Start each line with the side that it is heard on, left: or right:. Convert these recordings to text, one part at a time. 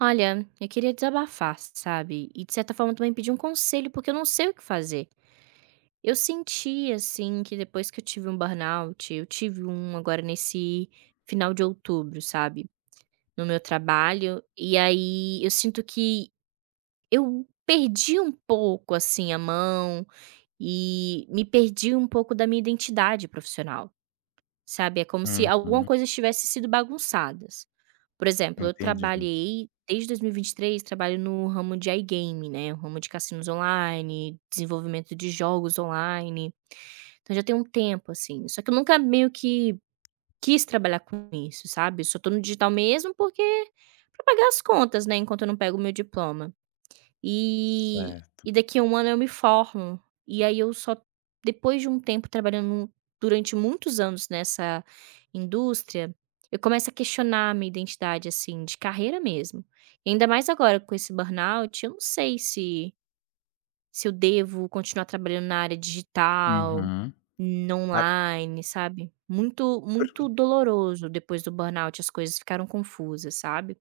right: Olha, eu queria desabafar, sabe? E de certa forma também pedir um conselho, porque eu não sei o que fazer. Eu senti, assim, que depois que eu tive um burnout, eu tive um agora nesse final de outubro, sabe? No meu trabalho. E aí eu sinto que eu perdi um pouco, assim, a mão e me perdi um pouco da minha identidade profissional. Sabe, é como se
left: Uhum,
right: alguma coisa tivesse sido bagunçadas. Por exemplo, eu
left: entendi.
right: trabalhei desde dois mil e vinte e três, trabalho no ramo de iGame, né, o ramo de cassinos online, desenvolvimento de jogos online, então já tem um tempo, assim. Só que eu nunca meio que quis trabalhar com isso, sabe, eu só tô no digital mesmo porque pra pagar as contas, né, enquanto eu não pego o meu diploma. E
left: Certo.
right: e daqui a 1 ano eu me formo. E aí eu só depois de um tempo trabalhando durante muitos anos nessa indústria, eu começo a questionar a minha identidade, assim, de carreira mesmo. E ainda mais agora com esse burnout, eu não sei se eu devo continuar trabalhando na área digital,
left: Uhum.
right: no
left: Ah,
right: online, sabe. Muito
left: per
right: muito doloroso depois do burnout, as coisas ficaram confusas, sabe.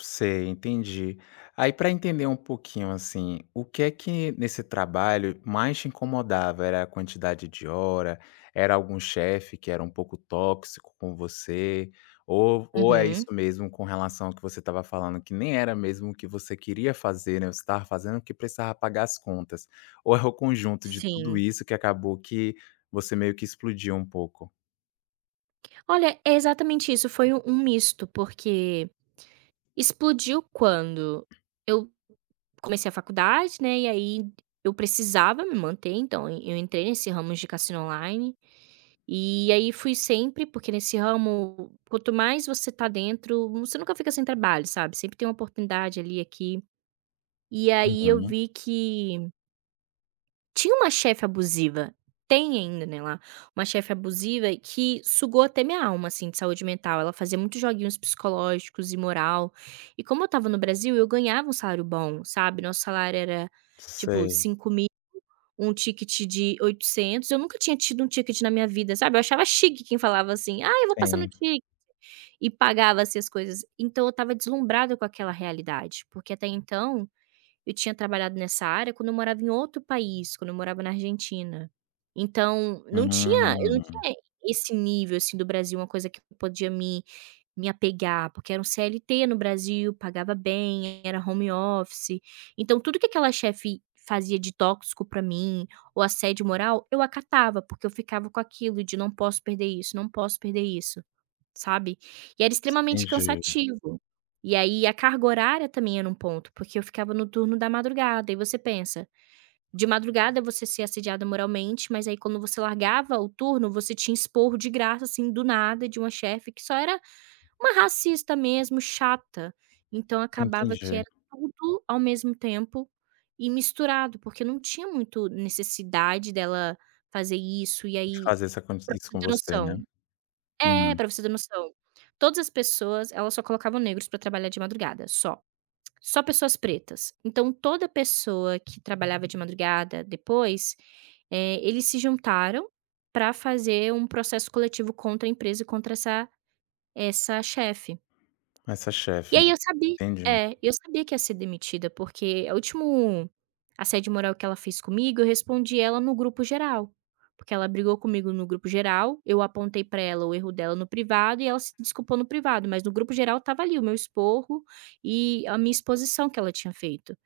left: sei, entendi. Aí para entender um pouquinho, assim, o que é que nesse trabalho mais te incomodava? Era a quantidade de hora? Era algum chefe que era um pouco tóxico com você? Ou é
right: Uhum,
left: isso mesmo com relação ao que você estava falando, que nem era mesmo o que você queria fazer, né, você estava fazendo porque precisava pagar as contas? Ou é o conjunto de tudo
right: sim.
left: isso que acabou que você meio que explodiu um pouco?
right: Olha, é exatamente isso, foi um misto, porque explodiu quando eu comecei a faculdade, né, e aí eu precisava me manter, então eu entrei nesse ramo de cassino online, e aí fui sempre, porque nesse ramo, quanto mais você tá dentro, você nunca fica sem trabalho, sabe, sempre tem uma oportunidade ali, aqui. E aí eu
left: Uhum.
right: vi que tinha uma chefe abusiva, tem ainda, né, lá, uma chefe abusiva que sugou até minha alma, assim, de saúde mental. Ela fazia muitos joguinhos psicológicos e moral. E como eu estava no Brasil, eu ganhava um salário bom, sabe. Nosso salário era, tipo,
left: Sei,
right: 5.000, um ticket de 800. Eu nunca tinha tido um ticket na minha vida, sabe. Eu achava chique quem falava assim: "Ah, eu vou passar no
left: sim.
right: ticket", e pagava, assim, as coisas. Então eu estava deslumbrada com aquela realidade, porque até então eu tinha trabalhado nessa área quando eu morava em outro país, quando eu morava na Argentina. Então, não tinha eu não
left: Hum,
right: tinha esse nível, assim, do Brasil, uma coisa que eu podia me apegar, porque era um CLT no Brasil, pagava bem, era home office. Então tudo que aquela chefe fazia de tóxico pra mim, ou assédio moral, eu acatava, porque eu ficava com aquilo de: "Não posso perder isso, não posso perder isso". Sabe. E era extremamente
left: entendi,
right: cansativo. E aí a carga horária também era um ponto, porque eu ficava no turno da madrugada, e você pensa, de madrugada você ser assediada moralmente, mas aí quando você largava o turno, você tinha esporro de graça, assim, do nada, de uma chefe que só era uma racista mesmo, chata. Então acabava que
left: entendi.
right: era tudo ao mesmo tempo e misturado, porque não tinha muito necessidade dela fazer isso, e aí
left: Fazer isso acon
right: pra
left: isso
right: você
left: com
right: ter
left: você, né.
right: noção
left: Hum,
right: pra você ter noção. Todas as pessoas, elas só colocavam negros pra trabalhar de madrugada, só. Só pessoas pretas. Então toda pessoa que trabalhava de madrugada depois, eles se juntaram pra fazer um processo coletivo contra a empresa e contra essa chefe.
left: essa
right: E
left: chefe, né?
right: aí eu sabia
left: Entendi,
right: é, Eu sabia que ia ser demitida, porque o último assédio moral que ela fez comigo, eu respondi ela no grupo geral, porque ela brigou comigo no grupo geral, eu apontei pra ela o erro dela no privado e ela se desculpou no privado, mas no grupo geral estava ali o meu esporro e a minha exposição que ela tinha feito.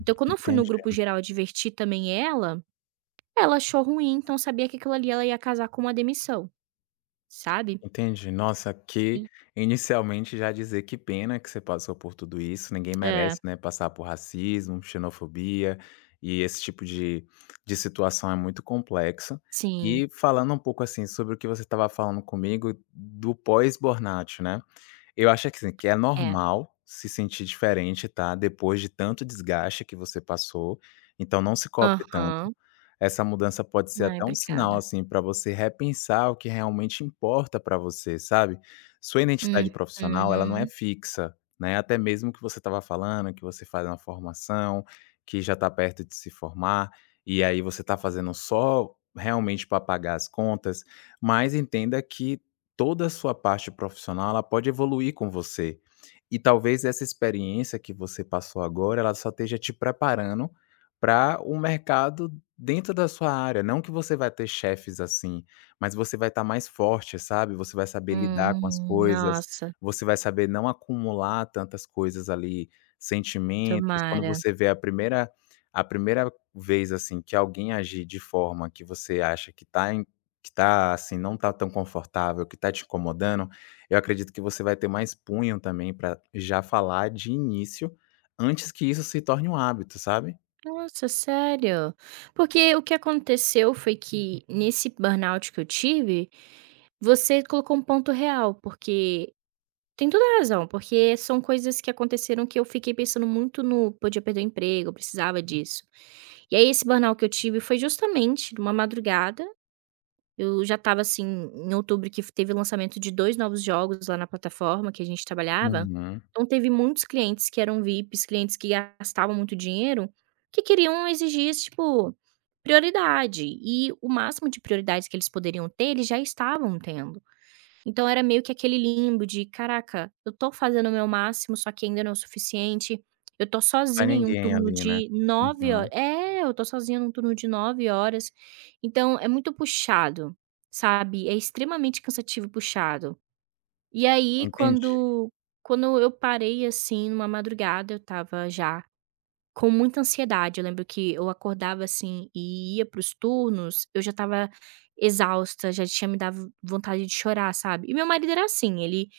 right: Então quando eu fui no
left: entendi,
right: grupo geral advertir também ela achou ruim, então eu sabia que aquilo ali ela ia casar com uma demissão, sabe.
left: entendi. Nossa, que
right: E
left: inicialmente já dizer que pena que você passou por tudo isso, ninguém
right: é,
left: merece, né, passar por racismo, xenofobia, e esse tipo de situação é muito complexa.
right: sim,
left: E falando um pouco, assim, sobre o que você estava falando comigo do pós-burnout, né. Eu acho que, assim, que é
right: é.
left: normal se sentir diferente, tá, depois de tanto desgaste que você passou, então não se cobre tanto.
right: Aham.
left: Essa mudança pode ser
right: Ai,
left: até um sinal,
right: obrigada.
left: assim, para você repensar o que realmente importa para você, sabe. Sua identidade
right: Uhum.
left: profissional, ela não é fixa, né, até mesmo que você estava falando, que você faz uma formação, que já está perto de se formar, e aí você está fazendo só realmente para pagar as contas, mas entenda que toda a sua parte profissional, ela pode evoluir com você. E talvez essa experiência que você passou agora, ela só esteja te preparando para o mercado dentro da sua área, não que você vai ter chefes assim, mas você vai estar mais forte, sabe, você vai saber lidar com as coisas,
right: Nossa,
left: você vai saber não acumular tantas coisas ali, sentimentos. Quando
right: tomara.
left: você vê a primeira vez, assim, que alguém agir de forma que você acha que tá, assim, não tá tão confortável, que tá te incomodando, eu acredito que você vai ter mais punho também para já falar de início, antes que isso se torne um hábito, sabe?
right: Nossa, sério? Porque o que aconteceu foi que nesse burnout que eu tive, você colocou um ponto real, porque tem toda a razão, porque são coisas que aconteceram que eu fiquei pensando muito no podia perder o emprego, eu precisava disso. E aí esse burnout que eu tive foi justamente numa madrugada. Eu já estava, assim, em outubro que teve o lançamento de 2 novos jogos lá na plataforma que a gente trabalhava,
left: Uhum.
right: então teve muitos clientes que eram VIPs, clientes que gastavam muito dinheiro, que queriam exigir esse tipo, prioridade, e o máximo de prioridades que eles poderiam ter, eles já estavam tendo. Então era meio que aquele limbo de: "Caraca, eu tô fazendo o meu máximo, só que ainda não é o suficiente. Eu tô
left: Pra
right: sozinha em um
left: ninguém
right: turno
left: ali, né.
right: de 9 horas.
left: Uhum.
right: É, eu tô sozinha num turno de 9 horas." Então é muito puxado, sabe, é extremamente cansativo e puxado. E aí
left: Entendi.
right: quando eu parei, assim, numa madrugada, eu estava já com muita ansiedade, eu lembro que eu acordava, assim, e ia para os turnos, eu já estava exausta, já tinha me dado vontade de chorar, sabe. E meu marido era assim, ele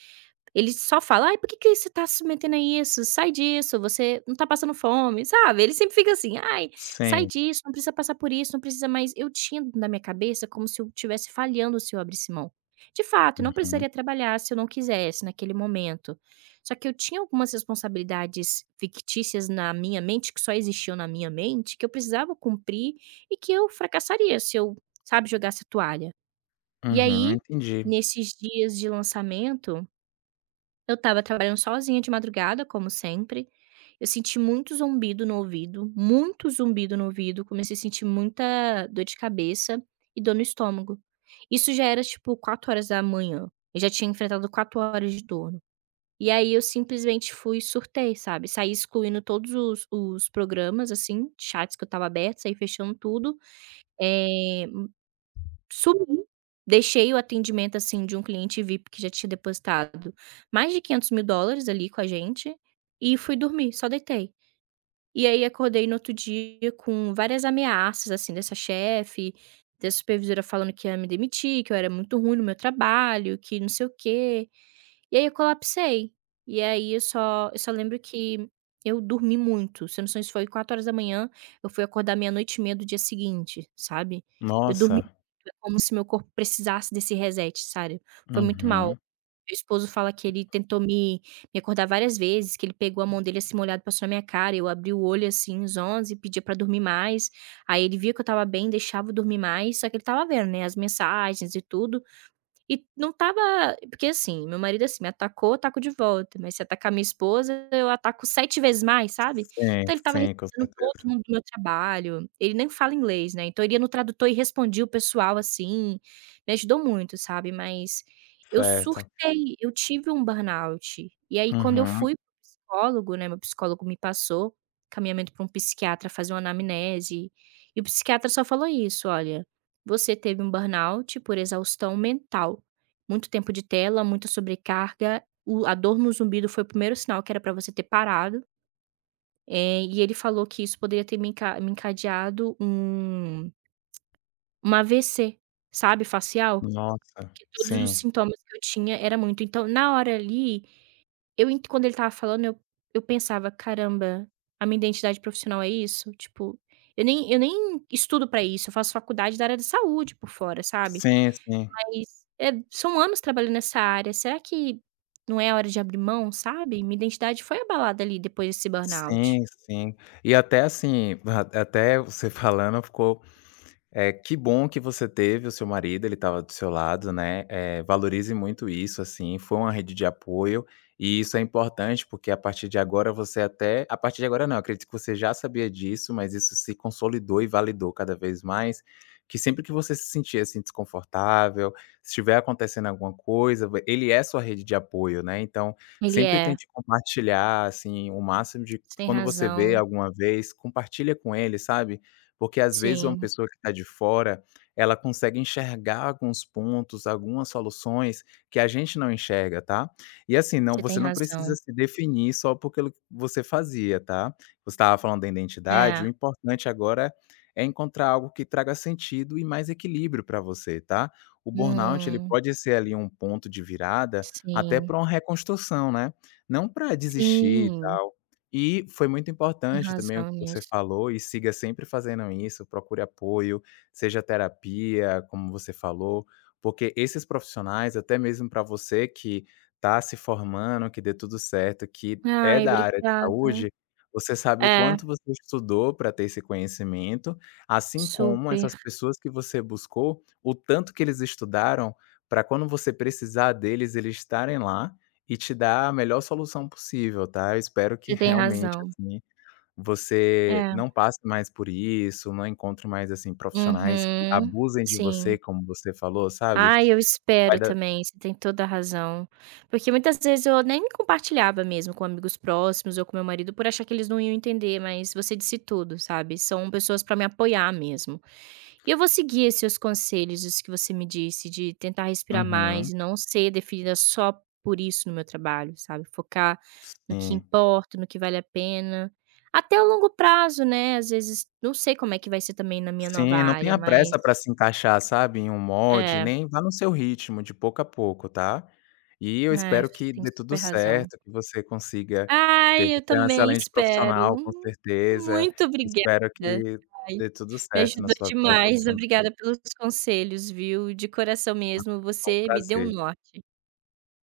right: ele só fala: "Ai, por que que você tá se metendo a isso? Sai disso, você não tá passando fome", sabe. Ele sempre fica assim: "Ai, sai
left: Sim.
right: disso, não precisa passar por isso, não precisa mais". Eu tinha na minha cabeça como se eu estivesse falhando se eu abrisse mão. De fato, eu não
left: Uhum.
right: precisaria trabalhar se eu não quisesse naquele momento. Só que eu tinha algumas responsabilidades fictícias na minha mente, que só existiam na minha mente, que eu precisava cumprir e que eu fracassaria se eu, sabe, jogasse a toalha. E
left: Uhum,
right: aí,
left: entendi.
right: nesses dias de lançamento eu estava trabalhando sozinha de madrugada, como sempre. Eu senti muito zumbido no ouvido, muito zumbido no ouvido, comecei a sentir muita dor de cabeça e dor no estômago. Isso já era tipo 4 horas da manhã. Eu já tinha enfrentado 4 horas de dor. E aí eu simplesmente fui e surtei, sabe, saí excluindo todos os programas, assim, chats que eu estava aberto, saí fechando tudo, eh sumi, deixei o atendimento, assim, de um cliente VIP que já tinha depositado mais de 500.000 dólares ali com a gente, e fui dormir, só deitei. E aí acordei no outro dia com várias ameaças, assim, dessa chefe, da supervisora falando que ia me demitir, que eu era muito ruim no meu trabalho, que não sei o quê. E aí eu colapsei. E aí eu só lembro que eu dormi muito, se eu não sei se foi 4 horas da manhã, eu fui acordar 00:30 do dia seguinte, sabe. Eu dormi
left: Nossa.
right: muito, é como se meu corpo precisasse desse reset, sabe. Foi muito mal.
left: Uhum.
right: Meu esposo fala que ele tentou me acordar várias vezes, que ele pegou a mão dele, assim, molhado, passou na minha cara, eu abri o olho, assim, uns onze, pedia pra dormir mais, aí ele via que eu estava bem, deixava eu dormir mais, só que ele estava vendo, né, as mensagens e tudo. E não tava, porque assim, meu marido, assim, me atacou, eu ataco de volta, mas se atacar minha esposa, eu ataco 7 vezes mais, sabe.
left: Sim,
right: Então ele tava
left: sim, com
right: respondendo todo
left: certeza.
right: mundo do meu trabalho, ele nem fala inglês, né, então ele ia no tradutor e respondia o pessoal, assim, me ajudou muito, sabe. Mas eu
left: Certo.
right: surtei, eu tive um burnout. E aí quando eu
left: Uhum.
right: fui para psicólogo, né, meu psicólogo me passou caminhamento para um psiquiatra fazer uma anamnese, e o psiquiatra só falou isso: "Olha, você teve um burnout por exaustão mental. Muito tempo de tela, muita sobrecarga, o a dor no zumbido foi o primeiro sinal que era para você ter parado", e ele falou que isso poderia ter me encadeado um AVC, sabe, facial,
left: Nossa.
right: porque todos os
left: Sim.
right: sintomas que eu tinha era muito. Então, na hora ali, eu ent quando ele estava falando, eu pensava: "Caramba, a minha identidade profissional é isso?" Tipo, eu nem estudo para isso, eu faço faculdade da área de saúde por fora, sabe.
left: Sim, sim.
right: Mas, são anos trabalhando nessa área, será que não é hora de abrir mão, sabe? Minha identidade foi abalada ali depois desse burnout.
left: Sim, sim. E até assim, a até você falando ficou. É, que bom que você teve o seu marido, ele estava do seu lado, né, valorize muito isso, assim, foi uma rede de apoio, e isso é importante, porque a partir de agora você até a partir de agora não, eu acredito que você já sabia disso, mas isso se consolidou e validou cada vez mais, que sempre que você se sentir, assim, desconfortável, se estiver acontecendo alguma coisa, v ele é sua rede de apoio, né, então,
right: Ele
left: sempre
right: é,
left: tente compartilhar, assim, o máximo de
right: você tem
left: quando você vê
right: razão,
left: alguma vez, compartilha com ele, sabe, porque às vezes uma
right: sim,
left: pessoa que está de fora, ela consegue enxergar alguns pontos, algumas soluções que a gente não enxerga, tá. E assim, não
right: você
left: você
right: tem
left: não precisa
right: razão.
left: se definir só por aquilo que você fazia, tá. Você estava falando da identidade,
right: É,
left: o importante agora é encontrar algo que traga sentido e mais equilíbrio para você, tá. O burnout ele
right: hum,
left: pode ser ali um ponto de virada até
right: sim,
left: para uma reconstrução, né, não para desistir e
right: sim,
left: tal. E foi muito
right: tem
left: importante também o
right: razão
left: que você
right: nisso.
left: falou e siga sempre fazendo isso, procure apoio, seja terapia, como você falou, porque esses profissionais, até mesmo para você que está se formando, que dê tudo certo, que é
right: Ai,
left: da área de
right: obrigada.
left: saúde, você sabe o
right: É,
left: quanto você estudou para ter esse conhecimento, assim como
right: super,
left: essas pessoas que você buscou, o tanto que eles estudaram para quando você precisar deles, eles estarem lá e te dá a melhor solução possível, tá. Eu espero que
right: você tem
left: realmente,
right: razão.
left: assim, você
right: É,
left: não passe mais por isso, não encontre mais, assim, profissionais que
right: uhum,
left: abusem de você,
right: sim.
left: como você falou, sabe.
right: Ai, eu
left: Vai
right: espero
left: da
right: também, você tem toda a razão. Porque muitas vezes eu nem compartilhava mesmo com amigos próximos ou com meu marido por achar que eles não iam entender, mas você disse tudo, sabe? São pessoas pra me apoiar mesmo. E eu vou seguir esses seus conselhos, isso que você me disse, de tentar respirar mais
left: uhum.
right: e não ser definida só por isso no meu trabalho, sabe? Focar no que
left: Sim.
right: importa, no que vale a pena. Até o longo prazo, né? Às vezes, não sei como é que vai ser também na minha nova
left: Sim, não
right: área,
left: tenha
right: mas
left: pressa para se encaixar, sabe, em um molde,
right: é.
left: nem vá no seu ritmo, de pouco a pouco, tá. E eu
right: Ai,
left: espero
right: você
left: que
right: tem
left: dê
right: super
left: tudo
right: razão.
left: certo, que você consiga ter
right: Ai, eu
left: você é um
right: também
left: excelente
right: espero.
left: profissional, com certeza.
right: Muito
left: Espero
right: obrigada.
left: que
right: Ai,
left: dê tudo
right: me
left: certo na
right: ajudou
left: sua vida
right: demais.
left: profissional.
right: Obrigada pelos conselhos, viu, de coração mesmo,
left: Foi um
right: você me deu um
left: prazer.
right: norte.